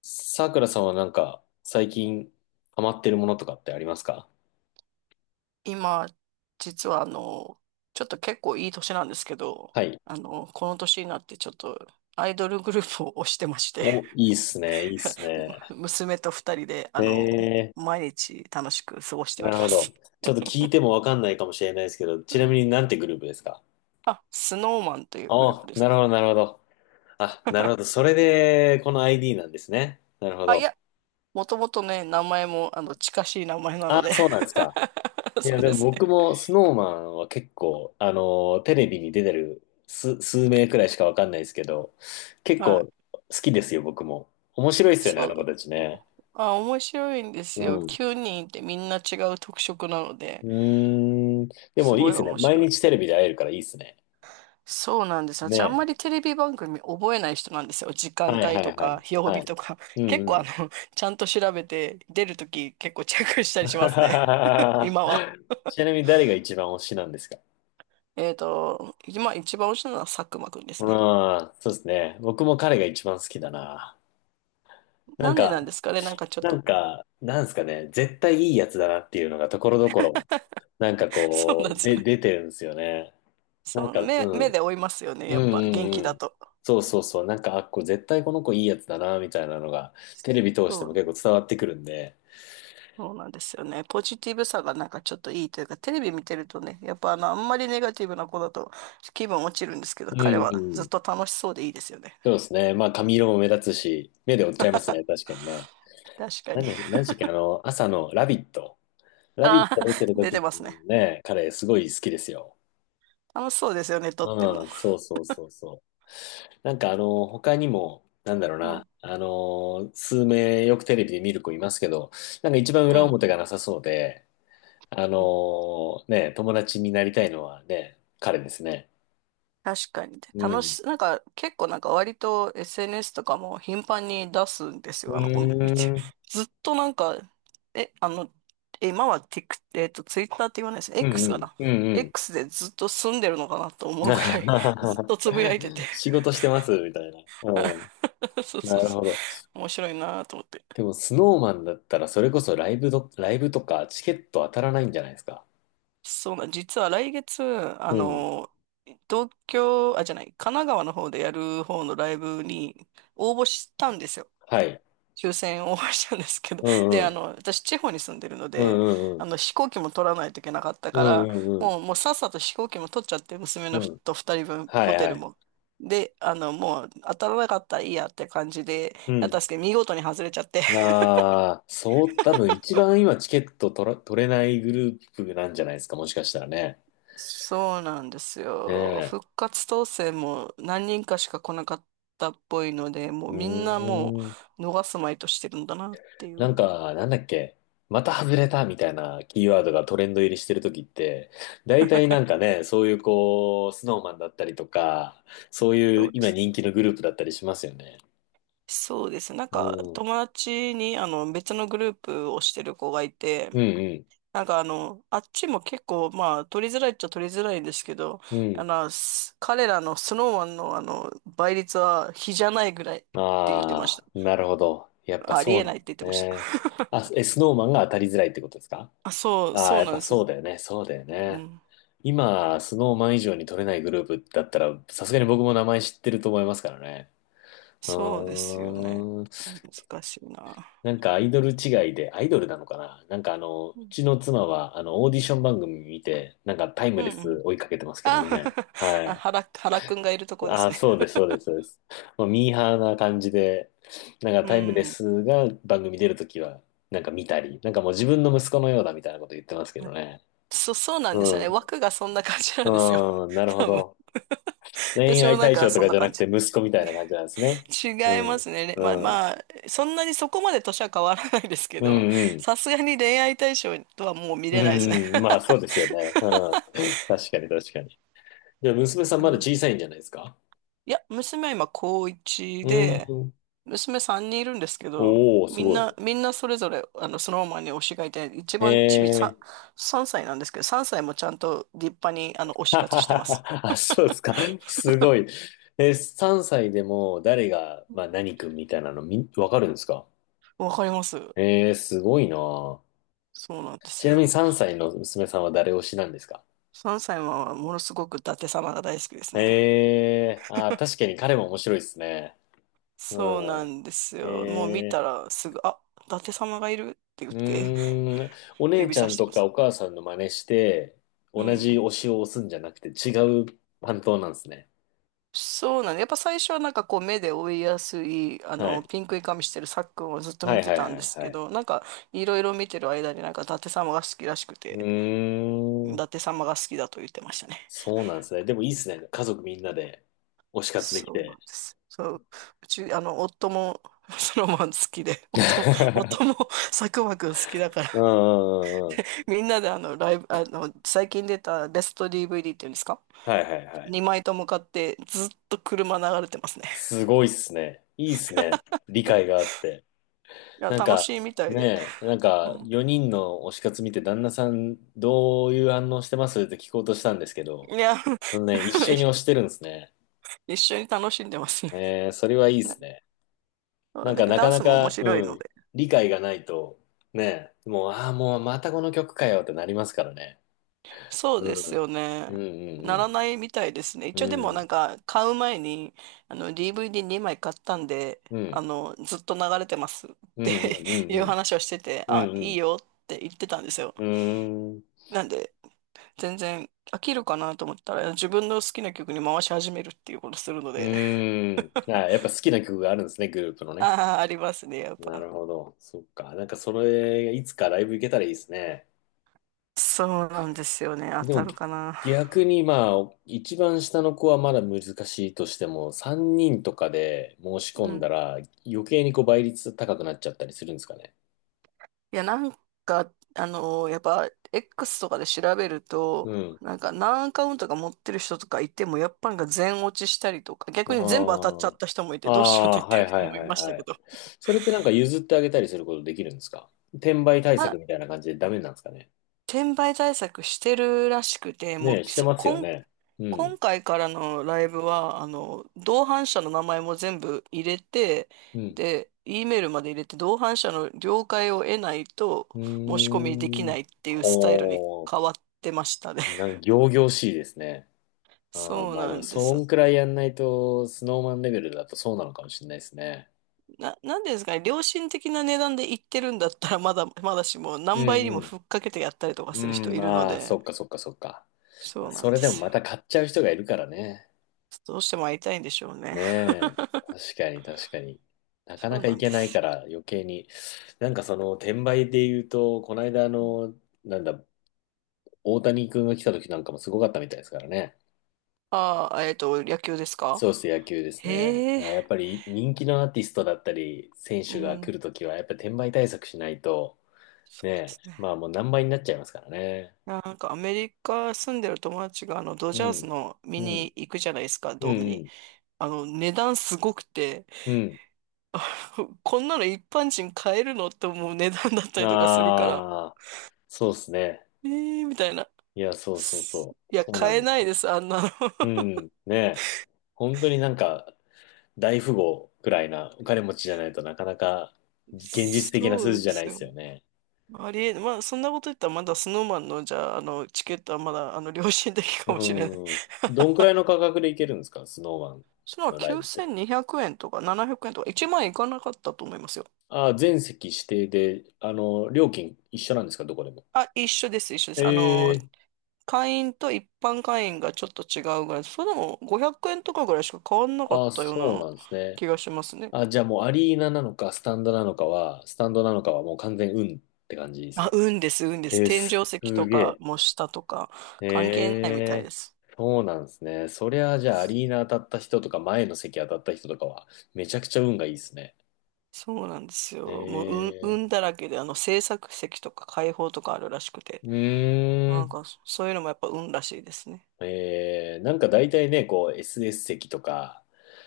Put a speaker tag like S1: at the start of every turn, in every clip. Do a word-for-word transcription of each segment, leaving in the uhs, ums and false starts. S1: さくらさんはなんか、最近ハマってるものとかってありますか？
S2: 今、実はあの、ちょっと結構いい年なんですけど、
S1: はい。
S2: あの、この年になってちょっとアイドルグループを推してまして
S1: お、いいっすね、いいっすね。
S2: 娘とふたりで、あ
S1: え
S2: の、
S1: え、
S2: 毎日楽しく過ごしてお
S1: なる
S2: りま
S1: ほど。
S2: す。
S1: ちょっと聞いてもわかんないかもしれないですけど、
S2: う
S1: ちなみに
S2: ん。
S1: なんてグループですか？
S2: あ、スノーマンというグループ
S1: あ、
S2: で
S1: な
S2: す。
S1: るほど、なるほど。あ、なるほど。それで、この アイディー なんですね。なるほ
S2: あ、い
S1: ど。
S2: や、もともとね、名前も、あの、近しい名前なの
S1: あ、
S2: で。
S1: そうなんですか。い
S2: そ
S1: や、
S2: う
S1: で
S2: で
S1: も
S2: すね。
S1: 僕もスノーマンは結構、あの、テレビに出てる数、数名くらいしかわかんないですけど、結
S2: は
S1: 構
S2: い。
S1: 好きですよ、僕も。面白いっすよね、あ
S2: そ
S1: の子
S2: う。
S1: たちね。
S2: あ、面白いんです
S1: う
S2: よ。
S1: ん。
S2: きゅうにんいてみんな違う特色なので、
S1: うーん。で
S2: す
S1: もいい
S2: ご
S1: で
S2: い
S1: すね。
S2: 面
S1: 毎
S2: 白
S1: 日
S2: い。
S1: テレビで会えるからいいですね。
S2: そうなんです。私あんまり
S1: ね
S2: テレビ番組覚えない人なんですよ。時
S1: え。
S2: 間
S1: はいは
S2: 帯と
S1: いは
S2: か、
S1: い。
S2: 曜
S1: は
S2: 日と
S1: い。
S2: か。
S1: う ん
S2: 結
S1: う
S2: 構あ
S1: ん。
S2: の、ちゃんと調べて、出るとき結構チェックしたりしますね。今は。
S1: ちなみに誰が一番推しなんですか？
S2: えっと、今一番推しなのは佐久間くんで
S1: う
S2: す
S1: ん、
S2: ね。
S1: そうですね。僕も彼が一番好きだな。なん
S2: なんでなんで
S1: か、
S2: すかね。なんかちょっ
S1: な
S2: と。
S1: んか、なんですかね。絶対いいやつだなっていうのがところどころ、なんか
S2: そうな
S1: こ
S2: んで
S1: う、
S2: すよ
S1: で、
S2: ね。
S1: 出てるんですよね。なん
S2: そ
S1: か、
S2: う、
S1: う
S2: 目、目
S1: ん。
S2: で追いますよね。
S1: うん
S2: や
S1: う
S2: っぱ元気
S1: んう
S2: だ
S1: ん。
S2: と。
S1: そうそうそう。なんか、あ、こう絶対この子いいやつだな、みたいなのが、テレビ通して
S2: そ
S1: も結構
S2: う、
S1: 伝わってくるんで。
S2: そうなんですよね。ポジティブさがなんかちょっといいというか、テレビ見てるとね、やっぱあの、あんまりネガティブな子だと気分落ちるんですけど、
S1: うん
S2: 彼は
S1: う
S2: ずっ
S1: ん。
S2: と楽しそうでいいですよね。
S1: そうですね。まあ、髪色も目立つし、目で追っちゃいますね。確かにね。
S2: 確か
S1: な
S2: に。
S1: んで、何でしたっけ、あの、朝のラビット。ラビッ
S2: ああ、
S1: ト出てる
S2: 出
S1: 時
S2: て
S1: の
S2: ますね。
S1: ね、彼、すごい好きですよ。
S2: 楽しそうですよね、とっても。
S1: うん、そうそうそうそう。なんか、あの、他にも、なんだろう
S2: う
S1: な。
S2: ん。
S1: あの、数名よくテレビで見る子いますけど、なんか一番
S2: う
S1: 裏
S2: ん。
S1: 表がなさそうで、あのーね、友達になりたいのはね、彼ですね。
S2: 確かに。で、
S1: う
S2: 楽
S1: ん。
S2: し、なんか、結構なんか割と エスエヌエス とかも頻繁に出すんです
S1: うー
S2: よ。あの、この、一
S1: ん。
S2: ずっとなんか、え、あの、え今は t ックえっと、ツ w i t t e r って言わないですね。
S1: うんう
S2: X か
S1: ん。
S2: な。
S1: うんうん。
S2: X でずっと住んでるのかなと思うくらい、ずっ とつぶやいてて。
S1: 仕事してますみたいな。うん。
S2: そう
S1: な
S2: そう
S1: る
S2: そ
S1: ほど。
S2: う。面白いなと思って。
S1: でも、スノーマンだったら、それこそライブど、ライブとかチケット当たらないんじゃないですか。
S2: そうな、実は来月、あ
S1: うん。
S2: の、東京、あ、じゃない、神奈川の方でやる方のライブに応募したんですよ。
S1: はい。
S2: 抽選応募したんですけど。
S1: う
S2: で、
S1: んう
S2: あ
S1: ん。
S2: の、私、地方に住んでるの
S1: う
S2: で、
S1: んうんう
S2: あ
S1: ん。
S2: の、飛行機も取らないといけなかった
S1: う
S2: か
S1: ん
S2: ら、
S1: うんうん。
S2: もう、もうさっさと飛行機も取っちゃって、娘
S1: う
S2: のふ
S1: ん。
S2: とふたりぶん、
S1: は
S2: ホ
S1: い
S2: テ
S1: は
S2: ル
S1: い。
S2: も。で、あの、もう、当たらなかったらいいやって感じで、
S1: う
S2: やっ
S1: ん。
S2: たんですけど、見事に外れちゃって、
S1: ああ、そう、多分一番今チケット取ら、取れないグループなんじゃないですか、もしかしたらね。
S2: そうなんです
S1: ね
S2: よ。
S1: え。
S2: 復活当選も何人かしか来なかったっぽいので、も
S1: う
S2: うみんなも
S1: ーん。
S2: う逃すまいとしてるんだなってい
S1: なん
S2: う。
S1: か、なんだっけ。また外れたみたいなキーワードがトレンド入りしてるときって、大体なんかね、そういうこう、スノーマンだったりとか、そうい
S2: そ
S1: う
S2: うで
S1: 今
S2: す。
S1: 人気のグループだったりしますよね。
S2: そうです。なん
S1: う
S2: か
S1: ん。う
S2: 友
S1: ん
S2: 達にあの別のグループをしてる子がいて、
S1: うん。
S2: なんかあの、あっちも結構まあ取りづらいっちゃ取りづらいんですけど、
S1: う
S2: あ
S1: ん。
S2: の、す彼らのスノーマンのあの倍率は比じゃないぐらいって言ってまし
S1: ああ、なるほど。やっぱ
S2: た。あり
S1: そう
S2: え
S1: なん
S2: ない
S1: で
S2: って言っ
S1: す
S2: てました。
S1: ね。あ、え、スノーマンが当たりづらいってことですか？
S2: あ、そう、
S1: ああー、
S2: そう
S1: やっ
S2: なん
S1: ぱ
S2: です。
S1: そうだよね。そうだよ
S2: う
S1: ね。
S2: ん。
S1: 今、スノーマン以上に取れないグループだったら、さすがに僕も名前知ってると思いますからね。あ
S2: そうですよね。
S1: ー
S2: 難しいな。
S1: なんかアイドル違いで、アイドルなのかな、なんかあの、う
S2: うん。
S1: ちの妻はあの、オーディション番組見て、なんかタイム
S2: うんう
S1: レス
S2: ん。
S1: 追いかけてますけど
S2: あ、
S1: ね。は
S2: あ
S1: い。
S2: 原、原くんがいるとこで
S1: あ
S2: す
S1: ー、
S2: ね。
S1: そうです、そうです、そうです。もうミーハーな感じで、なんか
S2: う
S1: タイムレ
S2: ん。
S1: スが番組出るときは、なんか見たり、なんかもう自分の息子のようだみたいなこと言ってますけど
S2: あ
S1: ね。
S2: そ、そうなん
S1: う
S2: ですよね。
S1: ん。
S2: 枠がそんな感じなんですよ。
S1: うん、なる ほ
S2: 多分。
S1: ど。恋
S2: 私も
S1: 愛
S2: なん
S1: 対
S2: か
S1: 象と
S2: そん
S1: か
S2: な
S1: じゃな
S2: 感
S1: く
S2: じ。
S1: て息子みたいな感じなんですね。
S2: 違
S1: う
S2: います
S1: ん。
S2: ね。れまあ
S1: うん。
S2: まあ、そんなにそこまで年は変わらないですけ
S1: う
S2: ど、
S1: ん、うん。
S2: さすがに恋愛対象とはもう見
S1: う
S2: れないですね。
S1: ん、まあそうですよね。うん。確かに確かに。じゃあ娘さん
S2: う
S1: まだ
S2: ん。
S1: 小さいんじゃないですか？
S2: いや、娘は今高いち
S1: う
S2: で、
S1: ん。
S2: 娘さんにんいるんですけど、
S1: おー、す
S2: みん
S1: ご
S2: な、
S1: い。
S2: みんなそれぞれ、あの、そのままに推しがいて、一番ちび
S1: え
S2: さん、
S1: ー、
S2: さんさいなんですけど、さんさいもちゃんと立派に、あの、推 し活してます。
S1: あ、そうですか。すごい。え、さんさいでも誰が、まあ何君みたいなのみ、わかるんですか？
S2: わかります。
S1: えー、すごいなあ。
S2: そうなんです
S1: ちなみに
S2: よ。
S1: さんさいの娘さんは誰推しなんですか？
S2: さんさいはものすごく伊達様が大好きですね。
S1: えー、あ確かに彼も面白いですね。
S2: そうな
S1: うん。
S2: んですよ。もう見
S1: え
S2: た
S1: ー
S2: らすぐ、あ、伊達様がいるって言
S1: う
S2: って
S1: ーん、お 姉
S2: 指
S1: ちゃ
S2: さ
S1: ん
S2: して
S1: と
S2: ま
S1: か
S2: す。
S1: お母さんの真似して、
S2: う
S1: 同じ
S2: ん。
S1: 推しを押すんじゃなくて違う担当なんですね。
S2: そうなのやっぱ最初はなんかこう目で追いやすい、あ
S1: は
S2: の、
S1: い。
S2: ピンクい髪してるさっくんをずっと
S1: は
S2: 見
S1: い
S2: て
S1: はい
S2: た
S1: は
S2: んで
S1: い
S2: す
S1: は
S2: け
S1: い。
S2: ど、なんかいろいろ見てる間になんか伊達様が好きらしくて、
S1: うー
S2: 伊
S1: ん、
S2: 達様が好きだと言ってましたね。
S1: そうなんですね。でもいいですね。家族みんなで推し活でき
S2: そうなん
S1: て。
S2: です。そう、うち、あの、夫もソロマン好きで、夫も、夫も 佐久間くん好きだか
S1: うん
S2: ら、
S1: うんうんうん。
S2: みんなであの、ライブ、あの、最近出たベスト ディーブイディー っていうんですか？
S1: はいはいはい。
S2: に 枚とも買ってずっと車流れてますね。
S1: すごいっすね。いいっすね。理解があって。
S2: いや、
S1: なん
S2: 楽
S1: か、
S2: しいみたいで。
S1: ねえ、なん
S2: う
S1: か
S2: ん。
S1: よにんの推し活見て旦那さんどういう反応してますって聞こうとしたんですけど、
S2: いや、
S1: うんね、一緒に推 してるんですね。
S2: 一緒に楽しんでますね。
S1: ねえー、それはいい で
S2: ね、
S1: すね。な
S2: あ、
S1: ん
S2: だ
S1: か
S2: けど
S1: な
S2: ダ
S1: か
S2: ン
S1: な
S2: スも面
S1: か、
S2: 白い
S1: う
S2: の
S1: ん、
S2: で。
S1: 理解がないと、ね、もう、ああ、もうまたこの曲かよってなりますからね。
S2: そうで
S1: う
S2: すよ
S1: ん。
S2: ね。
S1: う
S2: な
S1: ん
S2: らないみたいですね。
S1: う
S2: 一応で
S1: ん
S2: も
S1: う
S2: な
S1: ん。
S2: んか買う前にあの ディーブイディーに 枚買ったんで、
S1: うん。う
S2: あ
S1: ん
S2: のずっと流れてますっ
S1: う
S2: て
S1: んう
S2: いう
S1: ん
S2: 話をしてて、
S1: う
S2: あ、
S1: ん。う
S2: いい
S1: ん
S2: よって言ってたんですよ。
S1: うん。うーん。
S2: なんで全然飽きるかなと思ったら自分の好きな曲に回し始めるっていうことするの
S1: う
S2: で、
S1: ーん。あ、やっぱ好きな曲があるんですね、グループの ね。
S2: ああ、ありますね、やっ
S1: なる
S2: ぱ。
S1: ほど。そっか。なんかそれ、いつかライブ行けたらいいですね。
S2: そうなんですよね。当
S1: で
S2: た
S1: も
S2: るかな。
S1: 逆にまあ、一番下の子はまだ難しいとしても、さんにんとかで申し
S2: う
S1: 込ん
S2: ん。
S1: だら余計にこう倍率高くなっちゃったりするんですかね。
S2: いや、なんか、あのーやっぱ、X とかで調べる
S1: う
S2: と、
S1: ん。
S2: なんか何アカウントか持ってる人とかいても、やっぱなんか全落ちしたりとか、逆に全部当たっ
S1: あ
S2: ちゃった人もい
S1: あ。
S2: て、
S1: あ
S2: どうしようって言っ
S1: あ、
S2: て
S1: は
S2: る
S1: いは
S2: 人
S1: い
S2: もい
S1: はい
S2: まし
S1: は
S2: たけ
S1: い。
S2: ど。
S1: それってなんか譲ってあげたりすることできるんですか？転売対
S2: あ、
S1: 策みたいな感じでダメなんですかね。
S2: 転売対策してるらしくて、も
S1: ねえ、
S2: う
S1: して
S2: さ、
S1: ますよ
S2: こん、
S1: ね。う
S2: 今
S1: ん。
S2: 回からのライブは、あの、同伴者の名前も全部入れて、
S1: うん。
S2: で、E メールまで入れて、同伴者の了解を得ないと
S1: う
S2: 申し込みでき
S1: ーん。
S2: ないっていうスタイルに
S1: ほ
S2: 変わってましたね。
S1: う。なんか仰々しいですね。ああ、
S2: そう
S1: まあで
S2: な
S1: も、
S2: んで
S1: そ
S2: すよ。
S1: んくらいやんないと、スノーマンレベルだとそうなのかもしれないですね。
S2: な、なんでですかね、良心的な値段で言ってるんだったら、まだ、まだしも、
S1: う
S2: 何倍にも
S1: ん
S2: ふっかけてやったりとか
S1: う
S2: する
S1: ん。
S2: 人
S1: うん、
S2: いるの
S1: ああ、そ
S2: で、
S1: っかそっかそっか。ま
S2: そ
S1: あ、
S2: うな
S1: そ
S2: んで
S1: れでも
S2: す
S1: ま
S2: よ。
S1: た買っちゃう人がいるからね。
S2: どうしても会いたいんでしょうね。
S1: ねえ。確かに確かに。なか
S2: そ
S1: な
S2: う
S1: か
S2: な
S1: い
S2: ん
S1: け
S2: で
S1: ない
S2: す
S1: か
S2: よ。
S1: ら余計に。なんかその転売で言うと、この間あの、なんだ、大谷君が来た時なんかもすごかったみたいですからね。
S2: ああ、えっと、野球ですか？
S1: そうですね、野球ですね。
S2: へえ、
S1: やっぱり人気のアーティストだったり、選
S2: う
S1: 手が
S2: ん、
S1: 来
S2: そ
S1: るときは、やっぱり転売対策しないと、ね
S2: うです
S1: え。まあ
S2: ね。
S1: もう何倍になっちゃいますからね。
S2: なんかアメリカ住んでる友達があのド
S1: う
S2: ジャー
S1: ん。
S2: スの見
S1: うん。
S2: に行くじゃないですか、
S1: う
S2: ドーム
S1: ん。う
S2: に。
S1: ん。
S2: あの値段すごくて、
S1: う
S2: こんなの一般人買えるのって思う値段だった
S1: ん。
S2: りとかするから、
S1: ああ、そうですね。
S2: えーみたいな。
S1: いや、そうそうそう。
S2: いや、
S1: そうな
S2: 買え
S1: の。
S2: ないです、あんなの。
S1: う ん。ねえ。本当になんか大富豪くらいなお金持ちじゃないとなかなか現実的な
S2: そ
S1: 数
S2: う
S1: 字じ
S2: で
S1: ゃない
S2: す
S1: で
S2: よ。
S1: すよね。
S2: ありえ、まあ、そんなこと言ったら、まだスノーマンの、じゃあ、あの、チケットはまだ、あの、良心的かもしれない。
S1: うん。どんくらいの価格でいけるんですかスノーマン
S2: その
S1: のライブって。
S2: きゅうせんにひゃくえんとかななひゃくえんとかいちまん円いかなかったと思いますよ。
S1: ああ、全席指定で、あの、料金一緒なんですかどこでも。
S2: あ、一緒です、一緒です。あの、
S1: ええ
S2: 会員と一般会員がちょっと違うぐらい、それでもごひゃくえんとかぐらいしか変わんなか
S1: あ
S2: っ
S1: あ、
S2: たよう
S1: そう
S2: な
S1: なんですね。
S2: 気がしますね。
S1: あ、じゃあもうアリーナなのか、スタンドなのかは、スタンドなのかはもう完全運って感じです
S2: あ、
S1: か。
S2: 運です、運です。
S1: えー、
S2: 天
S1: す
S2: 井石とか、
S1: げ
S2: もう下とか、関係ないみたい
S1: え。
S2: で
S1: え
S2: す。
S1: ー、そうなんですね。そりゃあ、じゃあアリーナ当たった人とか、前の席当たった人とかは、めちゃくちゃ運がいいですね。
S2: そうなんですよ。もう、運、運
S1: え
S2: だらけで、あの、制作席とか開放とかあるらしくて。
S1: ー、うー
S2: なん
S1: ん。
S2: か、そそういうのもやっぱ運らしいですね。
S1: えー、なんか大体ね、こう エスエス 席とか、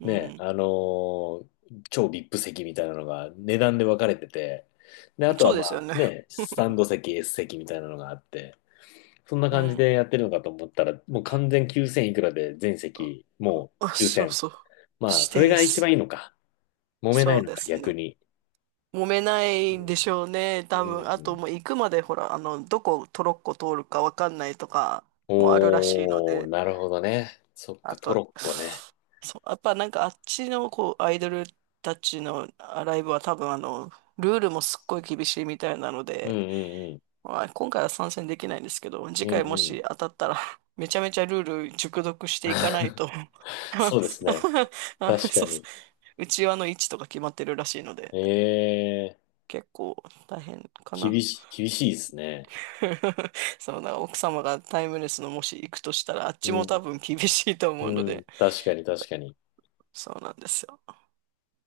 S2: う
S1: ね、
S2: ん。
S1: あのー超 ブイアイピー 席みたいなのが値段で分かれてて、で、あと
S2: そ
S1: は
S2: う
S1: ま
S2: ですよ
S1: あ
S2: ね。
S1: ね、スタンド席、S 席みたいなのがあって、そんな
S2: う
S1: 感じで
S2: ん。
S1: やってるのかと思ったら、もう完全きゅうせんいくらで全席、も
S2: あ、
S1: う抽
S2: そう
S1: 選。
S2: そう。
S1: まあ、
S2: 指
S1: そ
S2: 定
S1: れ
S2: で
S1: が一番
S2: す。
S1: いいのか。揉めな
S2: そ
S1: い
S2: う
S1: の
S2: で
S1: か、
S2: す
S1: 逆
S2: ね。
S1: に。
S2: 揉めな
S1: う
S2: いんでし
S1: ん。
S2: ょうね。
S1: う
S2: 多分。あと
S1: ん、
S2: もう行くまで、ほら、あの、どこトロッコ通るかわかんないとかもあるらしいの
S1: おー、
S2: で。
S1: なるほどね。そっ
S2: あ
S1: か、ト
S2: と、
S1: ロッコね。
S2: そう、やっぱなんかあっちのこうアイドルたちのあライブは多分あの、ルールもすっごい厳しいみたいなの
S1: うん
S2: で、
S1: うん
S2: まあ、今回は参戦できないんですけど、次
S1: うん。う
S2: 回も
S1: んう
S2: し
S1: ん。
S2: 当たったら めちゃめちゃルール熟読していかない と。 あ、
S1: そうですね。確
S2: そ
S1: か
S2: うそ
S1: に。
S2: う、うちわの位置とか決まってるらしいので、
S1: ええ
S2: 結構大変か
S1: 厳
S2: な。
S1: しい、厳しいですね。
S2: そう、だから奥様がタイムレスのもし行くとしたら、あっち
S1: う
S2: も多
S1: ん。
S2: 分厳しいと思
S1: う
S2: うの
S1: ん。
S2: で、
S1: 確かに、確かに。
S2: そうなんですよ。